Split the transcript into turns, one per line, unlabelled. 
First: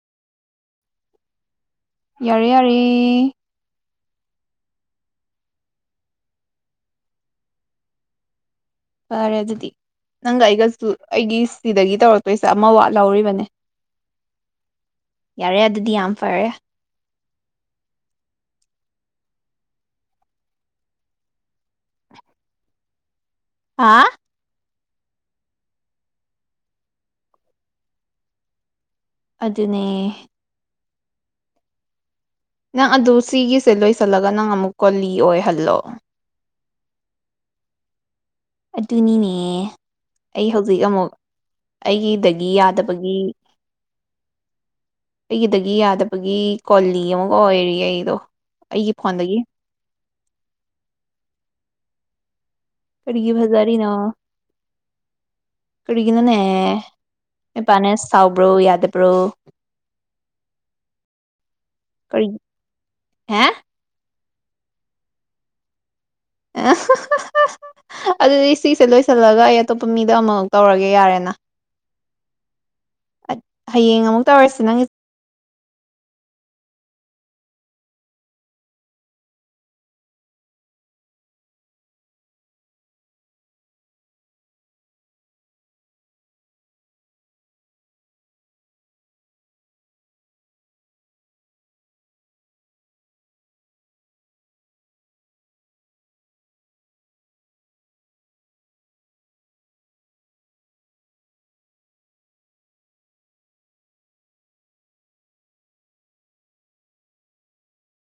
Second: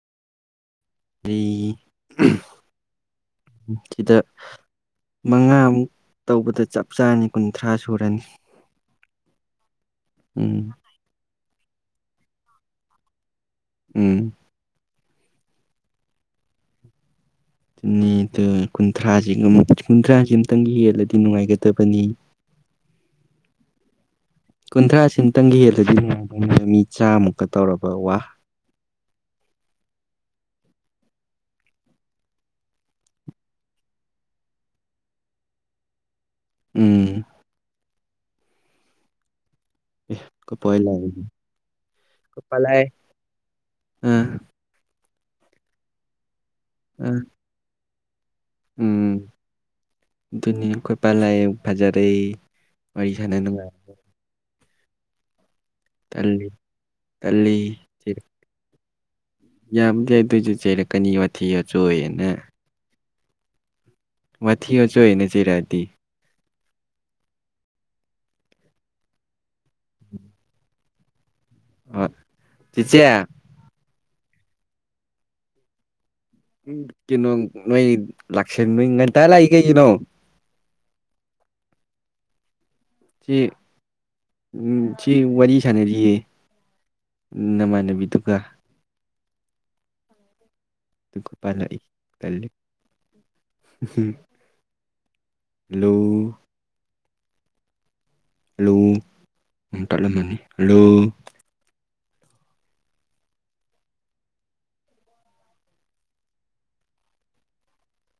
ꯑꯩꯔꯤ
ꯌꯥꯔꯦ ꯌꯥꯔꯦ
ꯁꯤꯗ ꯃꯉꯥꯃꯨꯛ ꯇꯧꯕꯗ ꯆꯞ ꯆꯥꯔꯅꯤ ꯀꯨꯟꯊ꯭ꯔꯥ ꯁꯨꯔꯅꯤ
ꯐꯔꯦ ꯑꯗꯨꯗꯤ ꯅꯪꯒ
ꯎꯝ
ꯑꯩꯒꯁꯨ ꯑꯩꯒꯤ ꯁꯤꯗꯒꯤ ꯇꯧꯔꯛꯇꯣꯏꯁꯦ ꯑꯃ ꯋꯥꯠ ꯂꯧꯔꯤꯕꯅꯦ
ꯎꯝ
ꯌꯥꯔꯦ ꯑꯗꯨꯗꯤ ꯌꯥꯝ ꯐꯔꯦ
ꯀꯨꯟꯊ꯭ꯔꯥꯁꯒ ꯀꯨꯟꯊ꯭ꯔꯥꯁꯤ ꯑꯃꯝꯇꯪꯒ ꯍꯦꯜꯂꯗꯤ ꯅꯨꯡꯉꯥꯏꯒꯗꯕꯅꯤ
ꯍꯥ
ꯀꯨꯟꯊ꯭ꯔꯥꯁꯤꯝꯇꯪꯒ ꯍꯦꯜꯂꯗꯤ ꯅꯨꯡꯉꯥꯏꯗꯧꯅꯤ ꯃꯤ ꯆꯥꯃꯨꯛꯀ ꯇꯧꯔꯕ ꯋꯥ
ꯑꯗꯨꯅꯦ ꯅꯪ ꯑꯗꯨ ꯁꯤꯒꯤꯁꯦ ꯂꯣꯏꯁꯤꯜꯂꯒ ꯅꯪ ꯑꯃꯨꯛ ꯀꯨꯜꯂꯤ ꯑꯣꯏꯍꯜꯂꯣ
ꯎꯝ
ꯑꯗꯨꯅꯤꯅꯦ ꯑꯩ
ꯀꯣꯏꯄꯥꯏ
ꯍꯧꯖꯤꯛ ꯑꯃꯨꯛ
ꯂꯥꯛꯑꯦ
ꯑꯩꯒꯤꯗꯒꯤ
ꯀꯣꯏꯄꯥꯏ ꯂꯥꯛꯑꯦ
ꯌꯥꯗꯕꯒꯤ
ꯑꯥ
ꯑꯩꯒꯤꯗꯒꯤ ꯌꯥꯗꯕꯒꯤ ꯀꯣꯂꯤ
ꯑꯥ
ꯑꯃꯒ ꯑꯣꯏꯔꯤ ꯑꯩꯗꯣ ꯑꯩꯒꯤ
ꯎꯝ
ꯐꯣꯟꯗꯒꯤ
ꯑꯗꯨꯅꯤ ꯑꯩꯈꯣꯏ ꯄꯥ ꯂꯥꯛꯏ ꯐꯖꯔꯦ ꯋꯥꯔꯤ
ꯀꯔꯤꯒꯤ
ꯁꯥꯟꯅ ꯅꯨꯡꯉꯥꯏ
ꯐꯖꯔꯤꯅꯣ ꯀꯔꯤꯒꯤꯅꯣꯅꯦ
ꯇꯜꯂꯤ ꯇꯜꯂꯤ
ꯅꯣꯏꯄꯥꯅ ꯁꯥꯎꯕ꯭ꯔꯣ ꯌꯥꯗꯕ꯭ꯔꯣ
ꯌꯥꯕꯨꯗꯤ ꯌꯥꯢ ꯑꯗꯨꯏꯁꯨ ꯆꯩꯔꯛꯀꯅꯤ ꯋꯥꯊꯤ
ꯀꯔꯤ
ꯋꯥꯆꯣꯏꯑꯅ
ꯍꯥ
ꯋꯥꯊꯤ ꯋꯥꯆꯣꯏꯅ ꯆꯩꯔꯛꯑꯗꯤ
ꯑ ꯑꯗꯨꯗꯤ ꯁꯤꯁꯦ ꯂꯣꯏꯁꯤꯜꯂꯒ ꯑꯩ ꯑꯇꯣꯞꯄ ꯃꯤꯗ ꯑꯃꯃꯨꯛ ꯇꯧꯔꯒꯦ ꯌꯥꯔꯦꯅ
ꯍꯣꯢ ꯆꯤꯆꯦ
ꯍꯌꯦꯡ ꯑꯃꯨꯛ ꯇꯧꯔꯁꯤ ꯅꯪꯒꯤ
ꯎ ꯀꯩꯅꯣ ꯅꯣꯏ ꯂꯥꯛꯁꯟ ꯅꯣꯏ ꯉꯟꯇꯥ ꯂꯥꯛꯏ ꯀꯩꯒꯤꯅꯣ ꯁꯤ ꯁꯤ ꯋꯥꯔꯤ ꯁꯥꯟꯅꯔꯤꯌꯦ ꯅꯃꯥꯟꯅꯕꯤꯗꯨꯒ ꯑꯈꯣꯢꯄꯥ ꯂꯥꯛꯢ ꯇꯜꯂꯤ ꯍꯂꯣ ꯍꯜꯂꯣ ꯎꯝ ꯇꯠꯂꯝꯃꯅꯤ ꯍꯜꯂꯣ